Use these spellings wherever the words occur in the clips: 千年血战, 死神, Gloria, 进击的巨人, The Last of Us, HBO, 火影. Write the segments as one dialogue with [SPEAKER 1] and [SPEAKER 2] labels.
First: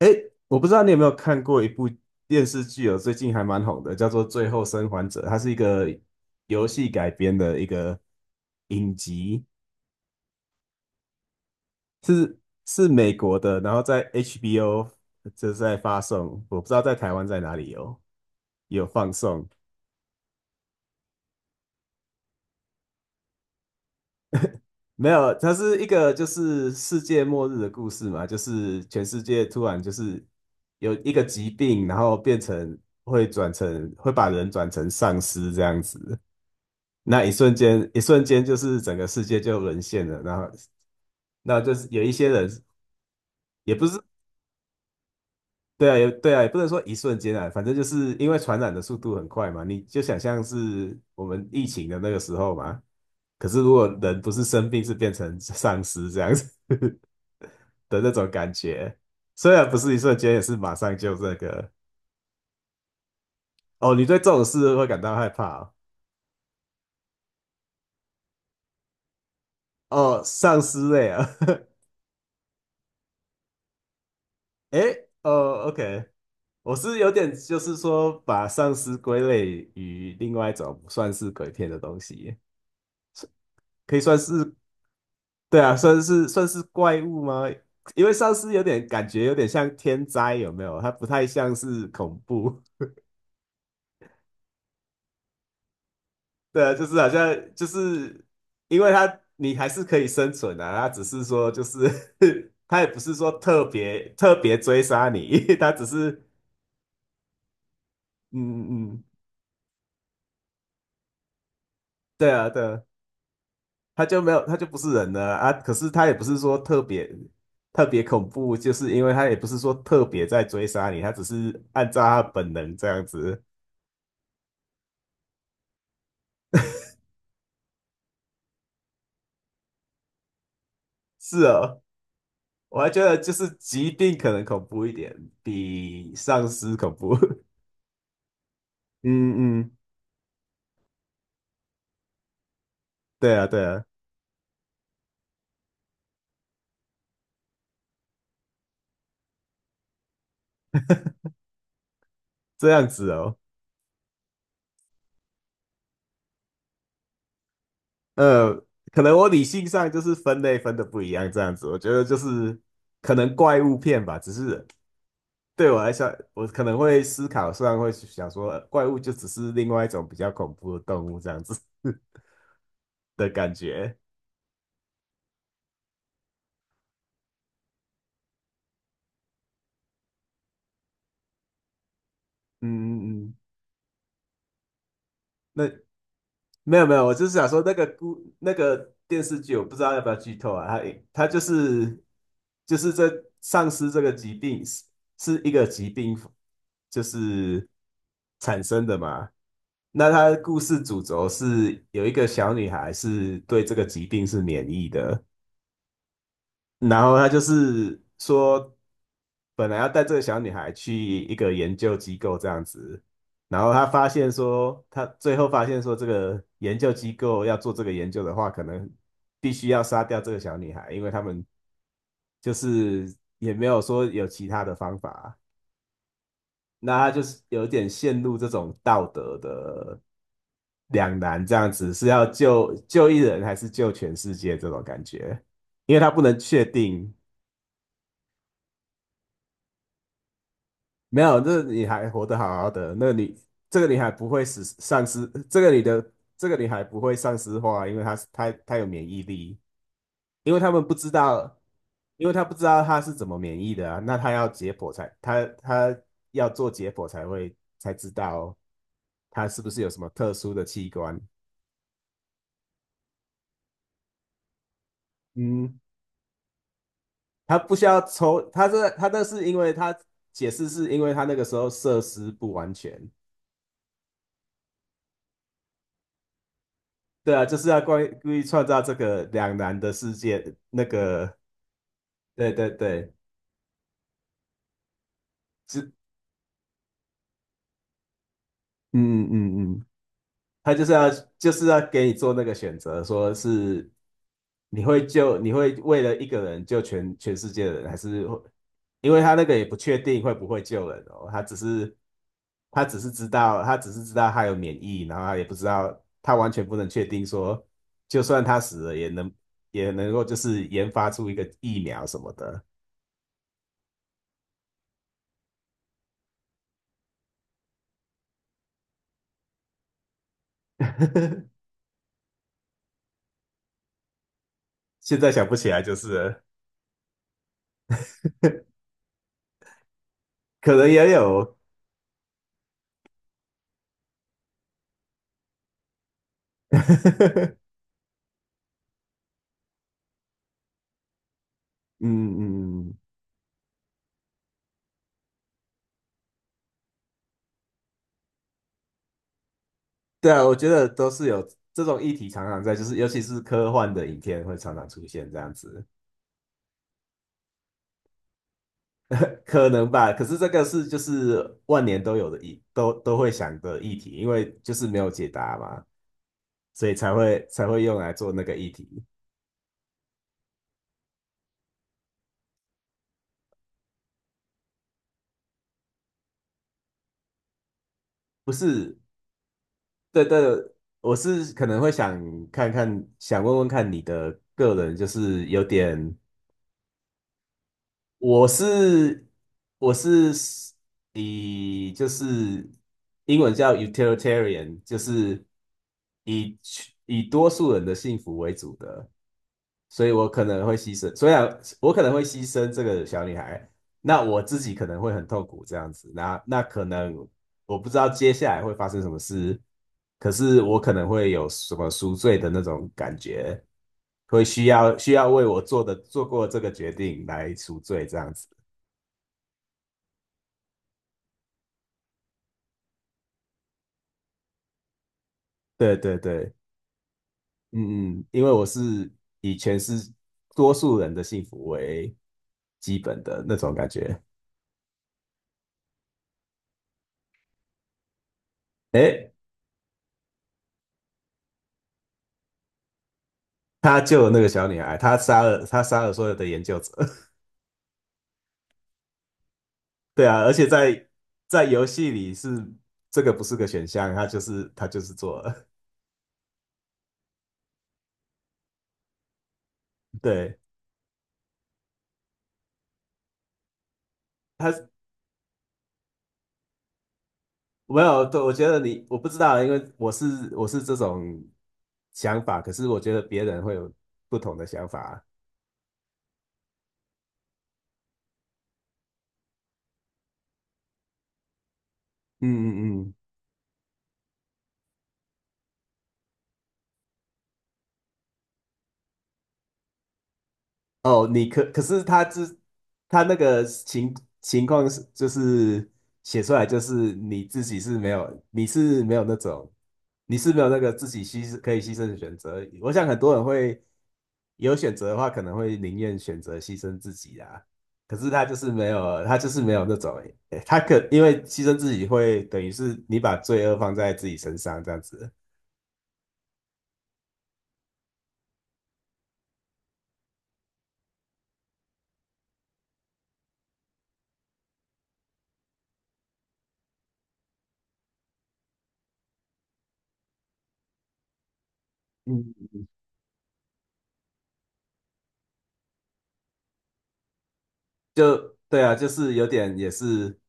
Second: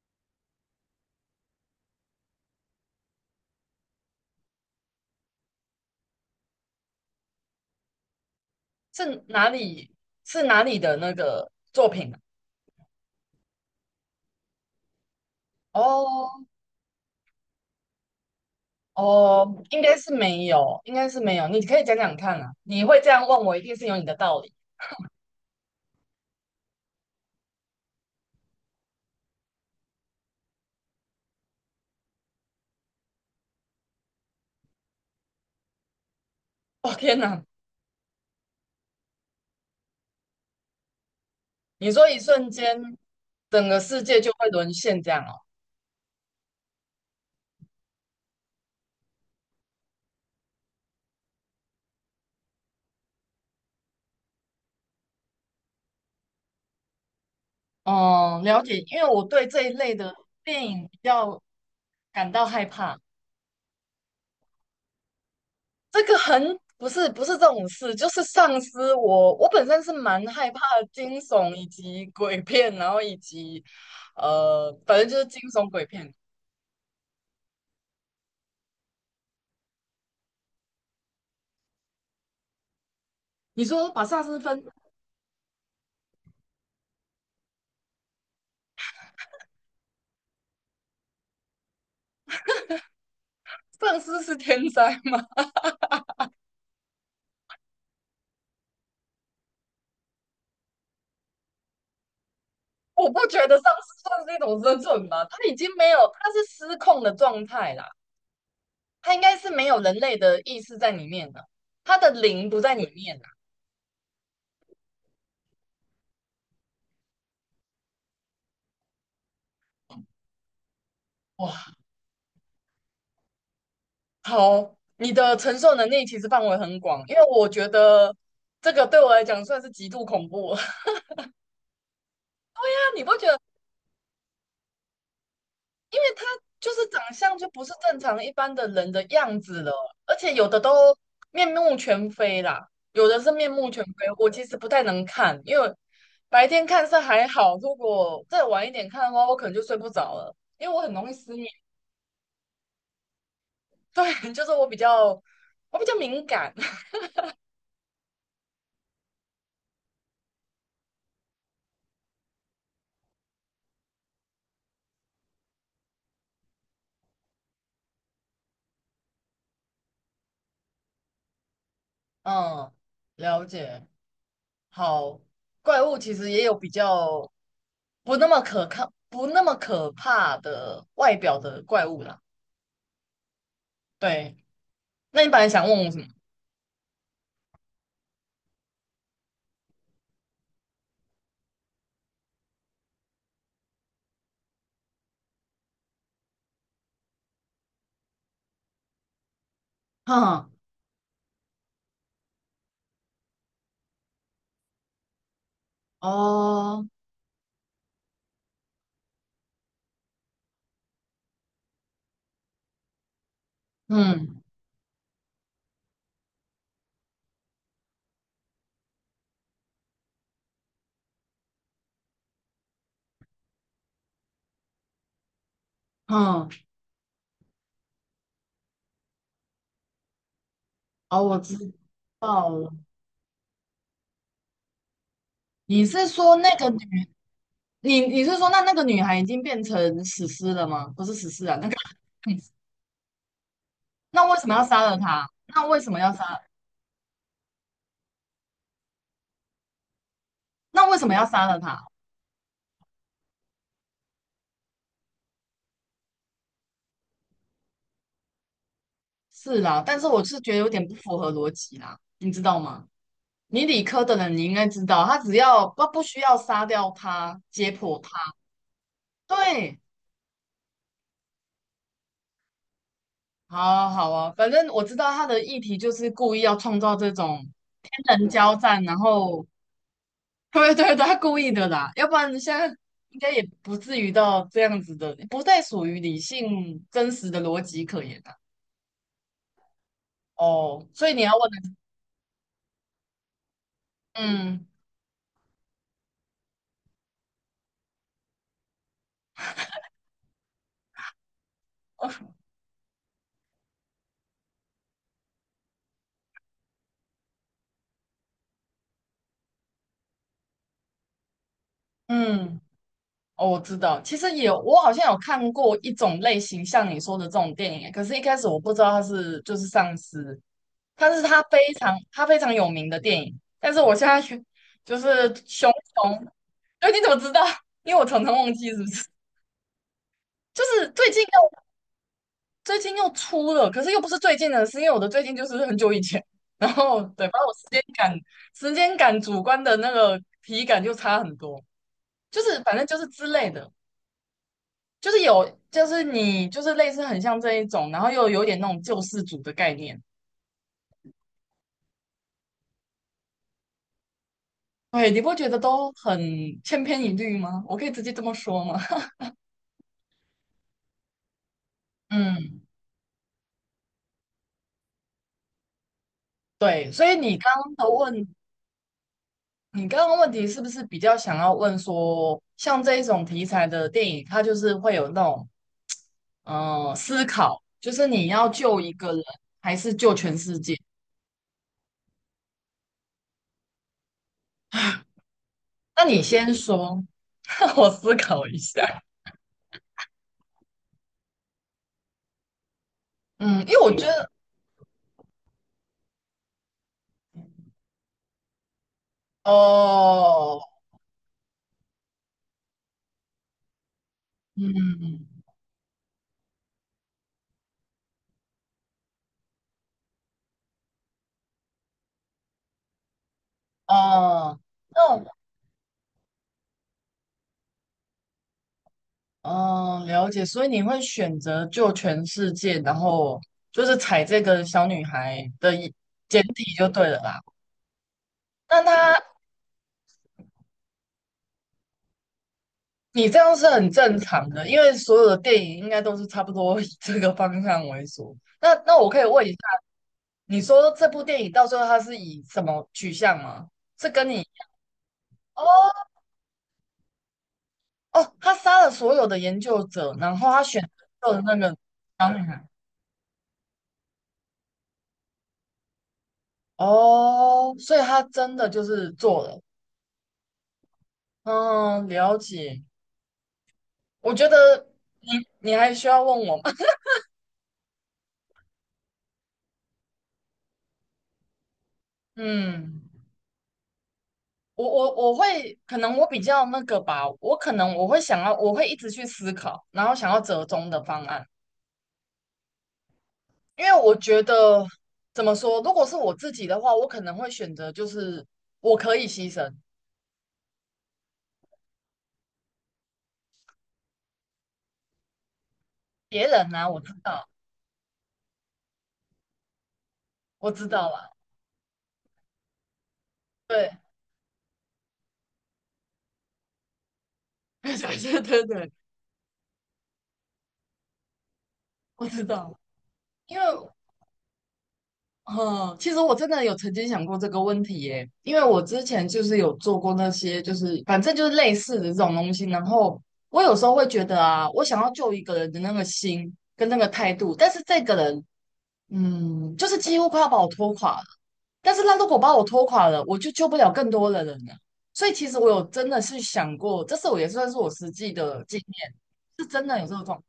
[SPEAKER 1] 诶，我不知道你有没有看过一部电视剧哦，最近还蛮红的，叫做《最后生还者》，它是一个游戏改编的一个影
[SPEAKER 2] 是
[SPEAKER 1] 集，
[SPEAKER 2] 哪里是哪里的那个作品啊？
[SPEAKER 1] 是是美国的，然后在 HBO 就是在发
[SPEAKER 2] 哦
[SPEAKER 1] 送，我不知道在台湾在哪里有放送。
[SPEAKER 2] 哦，应该是没有。你可以讲讲看啊，你会这样问我，一定是有你的道理。
[SPEAKER 1] 没有，它是一个就是世界末日的故事嘛，就是全世界突然就是有一个疾病，然后变成会转成会把人转成丧尸这样子。
[SPEAKER 2] 哦天
[SPEAKER 1] 那一
[SPEAKER 2] 哪，
[SPEAKER 1] 瞬间，一瞬间就是整个世界就沦陷了。然后，那就是
[SPEAKER 2] 你
[SPEAKER 1] 有
[SPEAKER 2] 说
[SPEAKER 1] 一
[SPEAKER 2] 一
[SPEAKER 1] 些人，
[SPEAKER 2] 瞬间整
[SPEAKER 1] 也
[SPEAKER 2] 个
[SPEAKER 1] 不是，
[SPEAKER 2] 世界就会沦陷这样哦？
[SPEAKER 1] 对啊，也对啊，也不能说一瞬间啊，反正就是因为传染的速度很快嘛，你就想象是我们疫情的那个时候嘛。可是如果人不是生病，是变成丧尸这样子的那种
[SPEAKER 2] 哦，
[SPEAKER 1] 感
[SPEAKER 2] 了解，
[SPEAKER 1] 觉，
[SPEAKER 2] 因为我对
[SPEAKER 1] 虽
[SPEAKER 2] 这
[SPEAKER 1] 然
[SPEAKER 2] 一
[SPEAKER 1] 不是
[SPEAKER 2] 类
[SPEAKER 1] 一
[SPEAKER 2] 的
[SPEAKER 1] 瞬间，也是
[SPEAKER 2] 电
[SPEAKER 1] 马
[SPEAKER 2] 影
[SPEAKER 1] 上
[SPEAKER 2] 比
[SPEAKER 1] 就这
[SPEAKER 2] 较
[SPEAKER 1] 个。
[SPEAKER 2] 感到害怕。
[SPEAKER 1] 哦，你对这种事会感到害怕哦？
[SPEAKER 2] 这个很不是不是这种事，就是丧尸。我。我本身是
[SPEAKER 1] 哦，
[SPEAKER 2] 蛮害
[SPEAKER 1] 丧
[SPEAKER 2] 怕
[SPEAKER 1] 尸类
[SPEAKER 2] 惊
[SPEAKER 1] 啊，
[SPEAKER 2] 悚以及鬼片，然后以及 反
[SPEAKER 1] 诶，
[SPEAKER 2] 正就是惊
[SPEAKER 1] 哦
[SPEAKER 2] 悚鬼
[SPEAKER 1] ，OK,
[SPEAKER 2] 片。
[SPEAKER 1] 我是有点就是说把丧尸归类于另外一种不算是鬼片的东西，
[SPEAKER 2] 你说
[SPEAKER 1] 可以
[SPEAKER 2] 把
[SPEAKER 1] 算
[SPEAKER 2] 丧尸
[SPEAKER 1] 是，
[SPEAKER 2] 分，
[SPEAKER 1] 对啊，算是怪物吗？因为丧尸有点感觉有点像天灾，有没有？它不太像是恐怖，
[SPEAKER 2] 丧尸是天灾吗？
[SPEAKER 1] 对啊，就是好像就是因为它你还是可以生存啊，它只是说就是 它也 不
[SPEAKER 2] 我
[SPEAKER 1] 是
[SPEAKER 2] 不
[SPEAKER 1] 说
[SPEAKER 2] 觉得
[SPEAKER 1] 特
[SPEAKER 2] 丧尸
[SPEAKER 1] 别
[SPEAKER 2] 算
[SPEAKER 1] 特
[SPEAKER 2] 是一
[SPEAKER 1] 别
[SPEAKER 2] 种生
[SPEAKER 1] 追杀
[SPEAKER 2] 存吧，它
[SPEAKER 1] 你，
[SPEAKER 2] 已 经
[SPEAKER 1] 它只
[SPEAKER 2] 没有，
[SPEAKER 1] 是
[SPEAKER 2] 它是失控的状态啦，
[SPEAKER 1] 嗯嗯，嗯
[SPEAKER 2] 它应该是没有人类的意识在里面的，它的
[SPEAKER 1] 对啊
[SPEAKER 2] 灵不
[SPEAKER 1] 对
[SPEAKER 2] 在
[SPEAKER 1] 啊
[SPEAKER 2] 里面啦。
[SPEAKER 1] 他就没有，他就不是人了啊。啊可是他也不是说特别恐怖，就是因为他也不是说特别在追杀你，他只
[SPEAKER 2] 哇，
[SPEAKER 1] 是按照他本能这样子。
[SPEAKER 2] 好，你的承受能力其实范围很广，因为我觉得这个对我来讲算是极度恐怖。
[SPEAKER 1] 是哦，我还
[SPEAKER 2] 那
[SPEAKER 1] 觉
[SPEAKER 2] 你
[SPEAKER 1] 得
[SPEAKER 2] 不觉
[SPEAKER 1] 就
[SPEAKER 2] 得
[SPEAKER 1] 是疾病可能恐怖一点，比丧
[SPEAKER 2] 就
[SPEAKER 1] 尸
[SPEAKER 2] 是
[SPEAKER 1] 恐
[SPEAKER 2] 长
[SPEAKER 1] 怖。
[SPEAKER 2] 相 就不是正常一般的人的样
[SPEAKER 1] 嗯
[SPEAKER 2] 子了，
[SPEAKER 1] 嗯，
[SPEAKER 2] 而且有的都面目全非啦，有的是
[SPEAKER 1] 对啊
[SPEAKER 2] 面
[SPEAKER 1] 对
[SPEAKER 2] 目
[SPEAKER 1] 啊，
[SPEAKER 2] 全非。我其实不太能看，因为白天看是还好，如果再晚一点看的话，我可能就睡不着了，因为我很容易失眠。
[SPEAKER 1] 这样子哦。
[SPEAKER 2] 对，就是我比较敏感。
[SPEAKER 1] 呃，可能我理性上就是分类分的不一样，这样子，我觉得就是可能怪物片吧，只是对我来说，我可能会思考，虽然会想说，怪物就只是另外一种比较恐怖的动物这样子
[SPEAKER 2] 嗯，
[SPEAKER 1] 的
[SPEAKER 2] 了
[SPEAKER 1] 感
[SPEAKER 2] 解。
[SPEAKER 1] 觉。
[SPEAKER 2] 好。怪物其实也有比较不那么可靠、不那么可怕的外表的怪物啦。
[SPEAKER 1] 嗯嗯嗯，
[SPEAKER 2] 对，那你本来
[SPEAKER 1] 那
[SPEAKER 2] 想问我什么？
[SPEAKER 1] 没有没有，我就是想说那个故那个电视剧，我不知道要不要剧透啊。它就是就是这丧尸这个疾病是一个疾病，就是产生的嘛。那它的
[SPEAKER 2] 哼，
[SPEAKER 1] 故事主轴是有一个小女孩是对这个疾病是免疫的。
[SPEAKER 2] 哦，
[SPEAKER 1] 然后他就是说，本来要带这个小女孩去一个研究机构这样子，然后他发现
[SPEAKER 2] 嗯
[SPEAKER 1] 说，他最后发现说，这个研究机构要做这个研究的话，可能必须要杀掉这个小女孩，因为他们就是也没有说有其他的方法，
[SPEAKER 2] 哼，
[SPEAKER 1] 那他就是有点陷入这种道德的两
[SPEAKER 2] 哦，我
[SPEAKER 1] 难，这
[SPEAKER 2] 知
[SPEAKER 1] 样子是要
[SPEAKER 2] 道了。
[SPEAKER 1] 救一人还是救全世界这种感觉，
[SPEAKER 2] 你
[SPEAKER 1] 因为
[SPEAKER 2] 是
[SPEAKER 1] 他不
[SPEAKER 2] 说
[SPEAKER 1] 能
[SPEAKER 2] 那
[SPEAKER 1] 确
[SPEAKER 2] 个女，
[SPEAKER 1] 定。
[SPEAKER 2] 你是说那个女孩已经变成死尸了吗？不是
[SPEAKER 1] 没
[SPEAKER 2] 死
[SPEAKER 1] 有，
[SPEAKER 2] 尸啊，
[SPEAKER 1] 这
[SPEAKER 2] 那个，
[SPEAKER 1] 女孩活得好 好的，那你，女这个女孩
[SPEAKER 2] 那
[SPEAKER 1] 不
[SPEAKER 2] 为
[SPEAKER 1] 会
[SPEAKER 2] 什么
[SPEAKER 1] 死
[SPEAKER 2] 要杀了
[SPEAKER 1] 丧失
[SPEAKER 2] 她？
[SPEAKER 1] 这
[SPEAKER 2] 那
[SPEAKER 1] 个
[SPEAKER 2] 为什么要杀？
[SPEAKER 1] 女孩不会丧失化，因为她有免疫力，因为他们
[SPEAKER 2] 那
[SPEAKER 1] 不
[SPEAKER 2] 为什
[SPEAKER 1] 知
[SPEAKER 2] 么要杀
[SPEAKER 1] 道，
[SPEAKER 2] 了她？
[SPEAKER 1] 因为她不知道她是怎么免疫的啊，那她要做解剖才才知道她
[SPEAKER 2] 是
[SPEAKER 1] 是不是
[SPEAKER 2] 啦，
[SPEAKER 1] 有什
[SPEAKER 2] 但是
[SPEAKER 1] 么
[SPEAKER 2] 我
[SPEAKER 1] 特
[SPEAKER 2] 是觉
[SPEAKER 1] 殊
[SPEAKER 2] 得
[SPEAKER 1] 的
[SPEAKER 2] 有点
[SPEAKER 1] 器
[SPEAKER 2] 不符
[SPEAKER 1] 官。
[SPEAKER 2] 合逻辑啦，你知道吗？你理科的人，你应该知道，他只要
[SPEAKER 1] 嗯，
[SPEAKER 2] 不需要杀掉他，
[SPEAKER 1] 她
[SPEAKER 2] 解
[SPEAKER 1] 不需
[SPEAKER 2] 剖
[SPEAKER 1] 要
[SPEAKER 2] 他。
[SPEAKER 1] 抽，她这她那是因为
[SPEAKER 2] 对，
[SPEAKER 1] 她解释是因为她那个时候设施不完全。
[SPEAKER 2] 好啊好啊，反正我知道他的议题就是故意要创造这
[SPEAKER 1] 对
[SPEAKER 2] 种
[SPEAKER 1] 啊，就是要关
[SPEAKER 2] 天人
[SPEAKER 1] 故意
[SPEAKER 2] 交
[SPEAKER 1] 创造
[SPEAKER 2] 战，
[SPEAKER 1] 这
[SPEAKER 2] 然
[SPEAKER 1] 个
[SPEAKER 2] 后
[SPEAKER 1] 两难的世 界，
[SPEAKER 2] 对
[SPEAKER 1] 那
[SPEAKER 2] 对对，他
[SPEAKER 1] 个
[SPEAKER 2] 故意的啦，要不然
[SPEAKER 1] 对
[SPEAKER 2] 现在
[SPEAKER 1] 对对，
[SPEAKER 2] 应该也不至于到这样子的，不再属
[SPEAKER 1] 是，
[SPEAKER 2] 于理性真实的逻辑可言啊。
[SPEAKER 1] 嗯嗯嗯，他就
[SPEAKER 2] 哦，
[SPEAKER 1] 是
[SPEAKER 2] 所
[SPEAKER 1] 要
[SPEAKER 2] 以你要问
[SPEAKER 1] 就是
[SPEAKER 2] 的，
[SPEAKER 1] 要给你做那个选择，说是
[SPEAKER 2] 嗯，
[SPEAKER 1] 你会为了一个人救全世界的人，还是会因为他那个也不确定会不会救人哦，
[SPEAKER 2] 哦，
[SPEAKER 1] 他只是知道他有免疫，然后他也不知道他完全不能确定说，就算他死了也能够就是研发出一个疫苗什么
[SPEAKER 2] 嗯，
[SPEAKER 1] 的，
[SPEAKER 2] 哦，我知道，其实有，我好像有看过一种类型，像你说的这种电影，可是一开始我不知道他是就是丧尸，它是它非 常它非常有名的电影，但是我现在 去就
[SPEAKER 1] 现
[SPEAKER 2] 是
[SPEAKER 1] 在想不起
[SPEAKER 2] 熊
[SPEAKER 1] 来就
[SPEAKER 2] 熊，
[SPEAKER 1] 是了
[SPEAKER 2] 哎，你怎么知道？因为我常常忘记，是 不是？就
[SPEAKER 1] 可
[SPEAKER 2] 是
[SPEAKER 1] 能
[SPEAKER 2] 最
[SPEAKER 1] 也
[SPEAKER 2] 近
[SPEAKER 1] 有。
[SPEAKER 2] 又最近又出了，可是又不是最近的是因为我的最近就是很久以前，然后对，把我 时间感主观的那个体感就差很多，
[SPEAKER 1] 嗯
[SPEAKER 2] 就是反
[SPEAKER 1] 嗯
[SPEAKER 2] 正就
[SPEAKER 1] 嗯，
[SPEAKER 2] 是之类的，就是有就是你就是类似很像这一种，然后又有点那种救世主的概念。
[SPEAKER 1] 对啊，我觉得都是有这种议题常常在，就是尤其是科幻的影片会常常出
[SPEAKER 2] 对，你
[SPEAKER 1] 现
[SPEAKER 2] 不
[SPEAKER 1] 这
[SPEAKER 2] 觉
[SPEAKER 1] 样
[SPEAKER 2] 得
[SPEAKER 1] 子，
[SPEAKER 2] 都很千篇一律吗？我可以直接这么说吗？
[SPEAKER 1] 可能吧。可是这个是就是万年都有的
[SPEAKER 2] 嗯，
[SPEAKER 1] 议，都会想的议题，因为就是没有解答嘛，所
[SPEAKER 2] 对，
[SPEAKER 1] 以
[SPEAKER 2] 所以你刚
[SPEAKER 1] 才
[SPEAKER 2] 刚
[SPEAKER 1] 会
[SPEAKER 2] 的
[SPEAKER 1] 用来
[SPEAKER 2] 问，
[SPEAKER 1] 做那个议题。
[SPEAKER 2] 你刚刚问题是不是比较想要问说，像这一种题材的电影，它就是会有那种思考，就是你要
[SPEAKER 1] 不
[SPEAKER 2] 救一
[SPEAKER 1] 是，
[SPEAKER 2] 个人还是救
[SPEAKER 1] 对
[SPEAKER 2] 全
[SPEAKER 1] 对，
[SPEAKER 2] 世界？
[SPEAKER 1] 我是可能会想看看，想问问看你的个人，就是有
[SPEAKER 2] 那
[SPEAKER 1] 点。
[SPEAKER 2] 你先说，让我思
[SPEAKER 1] 我
[SPEAKER 2] 考一下。
[SPEAKER 1] 是我是以就是英文
[SPEAKER 2] 嗯，因
[SPEAKER 1] 叫
[SPEAKER 2] 为我觉得，
[SPEAKER 1] utilitarian,就是以以多数人的幸福为主的，所以我可
[SPEAKER 2] 哦，
[SPEAKER 1] 能会牺牲，虽然我可能会牺牲这个小女孩，那我自己可能会很
[SPEAKER 2] 嗯，
[SPEAKER 1] 痛苦这样子，那可能我不知道接下来会发生什么事，可是我可能会有什么赎罪的那种感觉，会
[SPEAKER 2] 哦，
[SPEAKER 1] 需
[SPEAKER 2] 那我，
[SPEAKER 1] 要为我做过这个决定来赎罪这样子。
[SPEAKER 2] 哦，了解，所以你会选择救全世界，然后就是踩这个小女孩的一
[SPEAKER 1] 对对
[SPEAKER 2] 简
[SPEAKER 1] 对，
[SPEAKER 2] 体就对了啦。
[SPEAKER 1] 嗯嗯，因为我
[SPEAKER 2] 那
[SPEAKER 1] 是
[SPEAKER 2] 他，
[SPEAKER 1] 以全是多数人的幸福为基本
[SPEAKER 2] 你这
[SPEAKER 1] 的那
[SPEAKER 2] 样是
[SPEAKER 1] 种感
[SPEAKER 2] 很正
[SPEAKER 1] 觉。
[SPEAKER 2] 常的，因为所有的电影应该都是差不多以这个方向为主。那那我可以
[SPEAKER 1] 诶，
[SPEAKER 2] 问一下，你说这部电影到最后他是以什么取向吗？
[SPEAKER 1] 他
[SPEAKER 2] 是
[SPEAKER 1] 救
[SPEAKER 2] 跟
[SPEAKER 1] 了那
[SPEAKER 2] 你，
[SPEAKER 1] 个小女孩，
[SPEAKER 2] 哦，
[SPEAKER 1] 他杀了所有的研究者。
[SPEAKER 2] 哦，他杀了所有的研究 者，
[SPEAKER 1] 对
[SPEAKER 2] 然
[SPEAKER 1] 啊，
[SPEAKER 2] 后
[SPEAKER 1] 而
[SPEAKER 2] 他
[SPEAKER 1] 且
[SPEAKER 2] 选择的那
[SPEAKER 1] 在
[SPEAKER 2] 个
[SPEAKER 1] 游戏
[SPEAKER 2] 小
[SPEAKER 1] 里
[SPEAKER 2] 女
[SPEAKER 1] 是
[SPEAKER 2] 孩，
[SPEAKER 1] 这个不是个选项，他就是做了。
[SPEAKER 2] 哦，所以他真的就是做了。
[SPEAKER 1] 对，
[SPEAKER 2] 嗯，了解。我觉得
[SPEAKER 1] 他
[SPEAKER 2] 你，你还需要问我吗？
[SPEAKER 1] 没有，对，我觉得你我不知道，因为我是这种 想法，可是我
[SPEAKER 2] 嗯。
[SPEAKER 1] 觉得别人会有不同的
[SPEAKER 2] 我
[SPEAKER 1] 想
[SPEAKER 2] 我
[SPEAKER 1] 法。
[SPEAKER 2] 我会可能我比较那个吧，我可能我会想要，我会一直去思考，然后想要折中的方案，
[SPEAKER 1] 嗯嗯嗯
[SPEAKER 2] 因为我觉得怎么说，如果是我自己的话，我可能会选择就是我可以牺牲
[SPEAKER 1] 哦，可是他那个情况是就是写
[SPEAKER 2] 别
[SPEAKER 1] 出来
[SPEAKER 2] 人
[SPEAKER 1] 就
[SPEAKER 2] 啊，
[SPEAKER 1] 是
[SPEAKER 2] 我知
[SPEAKER 1] 你
[SPEAKER 2] 道，
[SPEAKER 1] 自己是没有，你是没有那种，你是没有
[SPEAKER 2] 我
[SPEAKER 1] 那
[SPEAKER 2] 知
[SPEAKER 1] 个自
[SPEAKER 2] 道
[SPEAKER 1] 己
[SPEAKER 2] 啦，
[SPEAKER 1] 可以牺牲的选择。我想很多人会
[SPEAKER 2] 对，
[SPEAKER 1] 有选择的话，可能会宁愿选择牺牲自己啊。可是
[SPEAKER 2] 对
[SPEAKER 1] 他就
[SPEAKER 2] 对
[SPEAKER 1] 是没
[SPEAKER 2] 对，
[SPEAKER 1] 有，他就是没有那种，诶他可因为牺牲自己
[SPEAKER 2] 我
[SPEAKER 1] 会
[SPEAKER 2] 知
[SPEAKER 1] 等于
[SPEAKER 2] 道，
[SPEAKER 1] 是你把
[SPEAKER 2] 因为
[SPEAKER 1] 罪恶放在自己身上这样子。
[SPEAKER 2] 嗯，其实我真的有曾经想过这个问题耶，因为我之前就是有做过那些，就是反正就是类似的这种东西。然后我有时候会觉得啊，我想要救一个人的那个心跟那个态度，但是这个人，嗯，就是几乎快要把我拖垮了。但是他如果把我
[SPEAKER 1] 嗯。
[SPEAKER 2] 拖垮了，我就救不了更多的人了。所以其实我有真的是想过，这是我也算是我实际
[SPEAKER 1] 就
[SPEAKER 2] 的经
[SPEAKER 1] 对啊，就
[SPEAKER 2] 验，
[SPEAKER 1] 是有
[SPEAKER 2] 是
[SPEAKER 1] 点
[SPEAKER 2] 真
[SPEAKER 1] 也
[SPEAKER 2] 的有这个
[SPEAKER 1] 是
[SPEAKER 2] 状况，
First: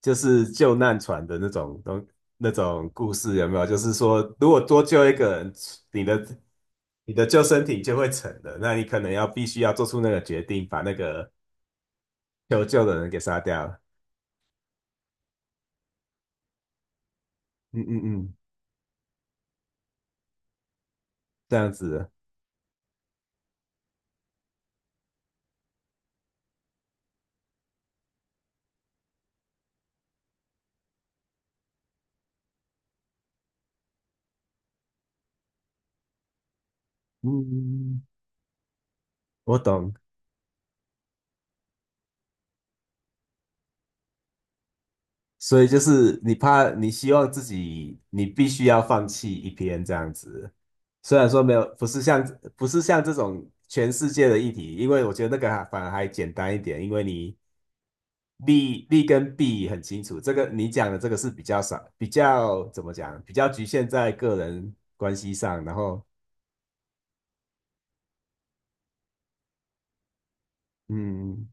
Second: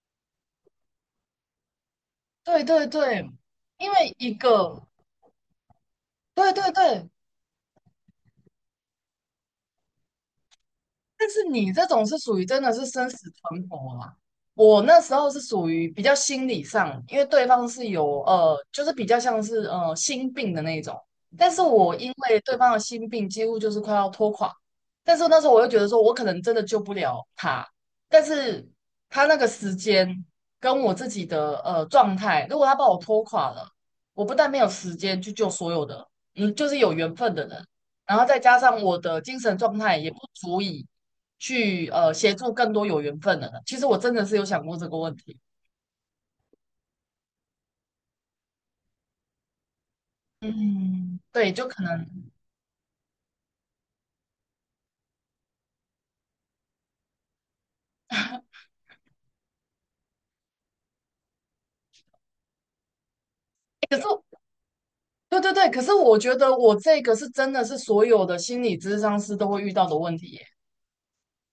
[SPEAKER 1] 就是救难船的那
[SPEAKER 2] 对对
[SPEAKER 1] 种故
[SPEAKER 2] 对，
[SPEAKER 1] 事，有没有？就
[SPEAKER 2] 因
[SPEAKER 1] 是
[SPEAKER 2] 为
[SPEAKER 1] 说，
[SPEAKER 2] 一
[SPEAKER 1] 如果多
[SPEAKER 2] 个，
[SPEAKER 1] 救一个人，你的
[SPEAKER 2] 对对对，
[SPEAKER 1] 你的救生艇就会沉了，那你可能要必须要做出那个决定，把那
[SPEAKER 2] 但
[SPEAKER 1] 个
[SPEAKER 2] 是你这种是属于真
[SPEAKER 1] 求
[SPEAKER 2] 的
[SPEAKER 1] 救
[SPEAKER 2] 是
[SPEAKER 1] 的
[SPEAKER 2] 生
[SPEAKER 1] 人
[SPEAKER 2] 死
[SPEAKER 1] 给杀
[SPEAKER 2] 存
[SPEAKER 1] 掉。
[SPEAKER 2] 活啊。我那时候是属于比较心理上，因为对方
[SPEAKER 1] 嗯
[SPEAKER 2] 是
[SPEAKER 1] 嗯
[SPEAKER 2] 有
[SPEAKER 1] 嗯，
[SPEAKER 2] 就是比较像是心病的那种，但
[SPEAKER 1] 这
[SPEAKER 2] 是
[SPEAKER 1] 样
[SPEAKER 2] 我
[SPEAKER 1] 子，
[SPEAKER 2] 因为对方的心病几乎就是快要拖垮，但是那时候我又觉得说我可能真的救不了他，但是他那个时间跟我自己的状态，如果他把我拖垮了，我不但没有时间去救所有的，嗯，就是有缘分
[SPEAKER 1] 嗯，
[SPEAKER 2] 的人，
[SPEAKER 1] 嗯嗯
[SPEAKER 2] 然后再加上我的精神
[SPEAKER 1] 我
[SPEAKER 2] 状
[SPEAKER 1] 懂。
[SPEAKER 2] 态也不足以。去协助更多有缘分的人。其实我真的是有想过这个问题，
[SPEAKER 1] 所以就是你怕，你希望自己，你必须要放弃一篇这样子。虽
[SPEAKER 2] 嗯，
[SPEAKER 1] 然说没
[SPEAKER 2] 对，
[SPEAKER 1] 有，
[SPEAKER 2] 就可能，
[SPEAKER 1] 不是像这种全世界的议题，因为我觉得那个还反而还简单一点，因为你利跟弊很清楚。这个你讲的这个是比较少，比较怎么讲，比较局
[SPEAKER 2] 诶
[SPEAKER 1] 限
[SPEAKER 2] 可是
[SPEAKER 1] 在个人关系
[SPEAKER 2] 对对
[SPEAKER 1] 上。
[SPEAKER 2] 对，
[SPEAKER 1] 然
[SPEAKER 2] 可是
[SPEAKER 1] 后，
[SPEAKER 2] 我觉得我这个是真的是所有的心理咨商师都会遇到的问题耶，
[SPEAKER 1] 嗯，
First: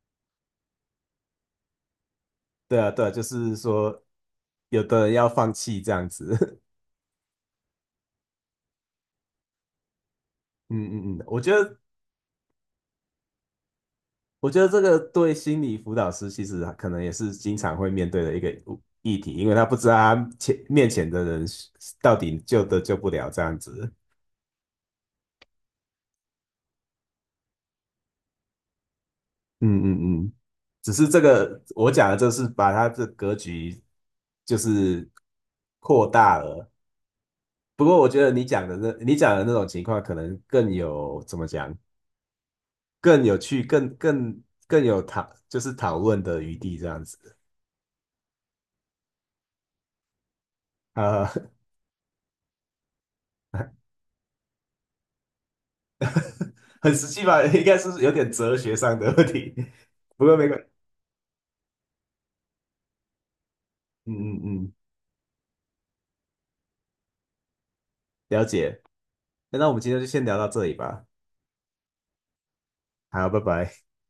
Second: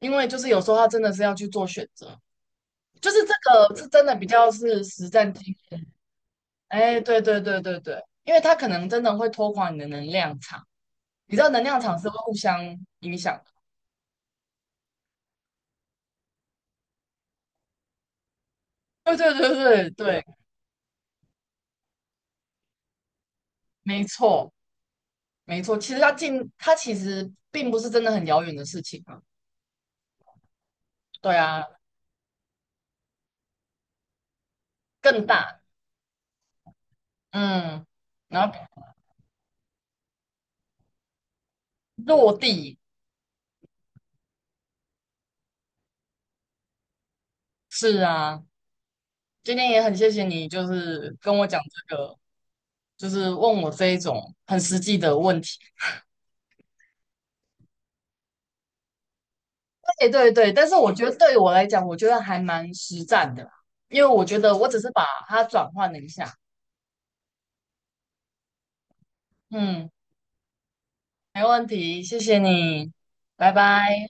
[SPEAKER 2] 因为就是有时候他真的是要去做选择，
[SPEAKER 1] 对啊，对啊，
[SPEAKER 2] 就是
[SPEAKER 1] 就
[SPEAKER 2] 这
[SPEAKER 1] 是
[SPEAKER 2] 个是
[SPEAKER 1] 说
[SPEAKER 2] 真的比较
[SPEAKER 1] 有
[SPEAKER 2] 是
[SPEAKER 1] 的
[SPEAKER 2] 实
[SPEAKER 1] 人要
[SPEAKER 2] 战
[SPEAKER 1] 放
[SPEAKER 2] 经验，
[SPEAKER 1] 弃这样子。
[SPEAKER 2] 哎，对对对对对，因为他可能真的会拖垮你的能量场，
[SPEAKER 1] 嗯嗯嗯，
[SPEAKER 2] 你知道能量场是会互相影响的，
[SPEAKER 1] 我觉得这个对心理辅导师其实可能也是经常会面对的一个
[SPEAKER 2] 对
[SPEAKER 1] 议题，
[SPEAKER 2] 对
[SPEAKER 1] 因为他
[SPEAKER 2] 对
[SPEAKER 1] 不知
[SPEAKER 2] 对
[SPEAKER 1] 道
[SPEAKER 2] 对，
[SPEAKER 1] 他前的人到底救得救不了这样子。
[SPEAKER 2] 没错。没错，其实它近，它其实并不是真的很遥远的事情啊。
[SPEAKER 1] 嗯嗯嗯，只是这
[SPEAKER 2] 对
[SPEAKER 1] 个
[SPEAKER 2] 啊，
[SPEAKER 1] 我讲的，就是把他的格局就是
[SPEAKER 2] 更大，
[SPEAKER 1] 扩大了。不
[SPEAKER 2] 嗯，
[SPEAKER 1] 过我觉得
[SPEAKER 2] 然后
[SPEAKER 1] 你讲的那种情况，可能更有怎么讲，
[SPEAKER 2] 落地，
[SPEAKER 1] 更有趣，更有就是讨论的余地这样子。
[SPEAKER 2] 是啊。今天也很谢谢你，就 是
[SPEAKER 1] 啊、
[SPEAKER 2] 跟我讲这个，就是问我这一种很实际的问题。
[SPEAKER 1] 很实际吧，应该是有点哲学上的问题，
[SPEAKER 2] 对
[SPEAKER 1] 不
[SPEAKER 2] 对
[SPEAKER 1] 过没
[SPEAKER 2] 对，
[SPEAKER 1] 关
[SPEAKER 2] 但是我觉得对于我来讲，我觉得还蛮实战的啦，因为我
[SPEAKER 1] 嗯
[SPEAKER 2] 觉
[SPEAKER 1] 嗯
[SPEAKER 2] 得我
[SPEAKER 1] 嗯，
[SPEAKER 2] 只是把它转换了一下。
[SPEAKER 1] 了解。那我们
[SPEAKER 2] 嗯，
[SPEAKER 1] 今天就先聊到这里吧，
[SPEAKER 2] 没问题，谢谢你，
[SPEAKER 1] 好，拜
[SPEAKER 2] 拜
[SPEAKER 1] 拜。
[SPEAKER 2] 拜。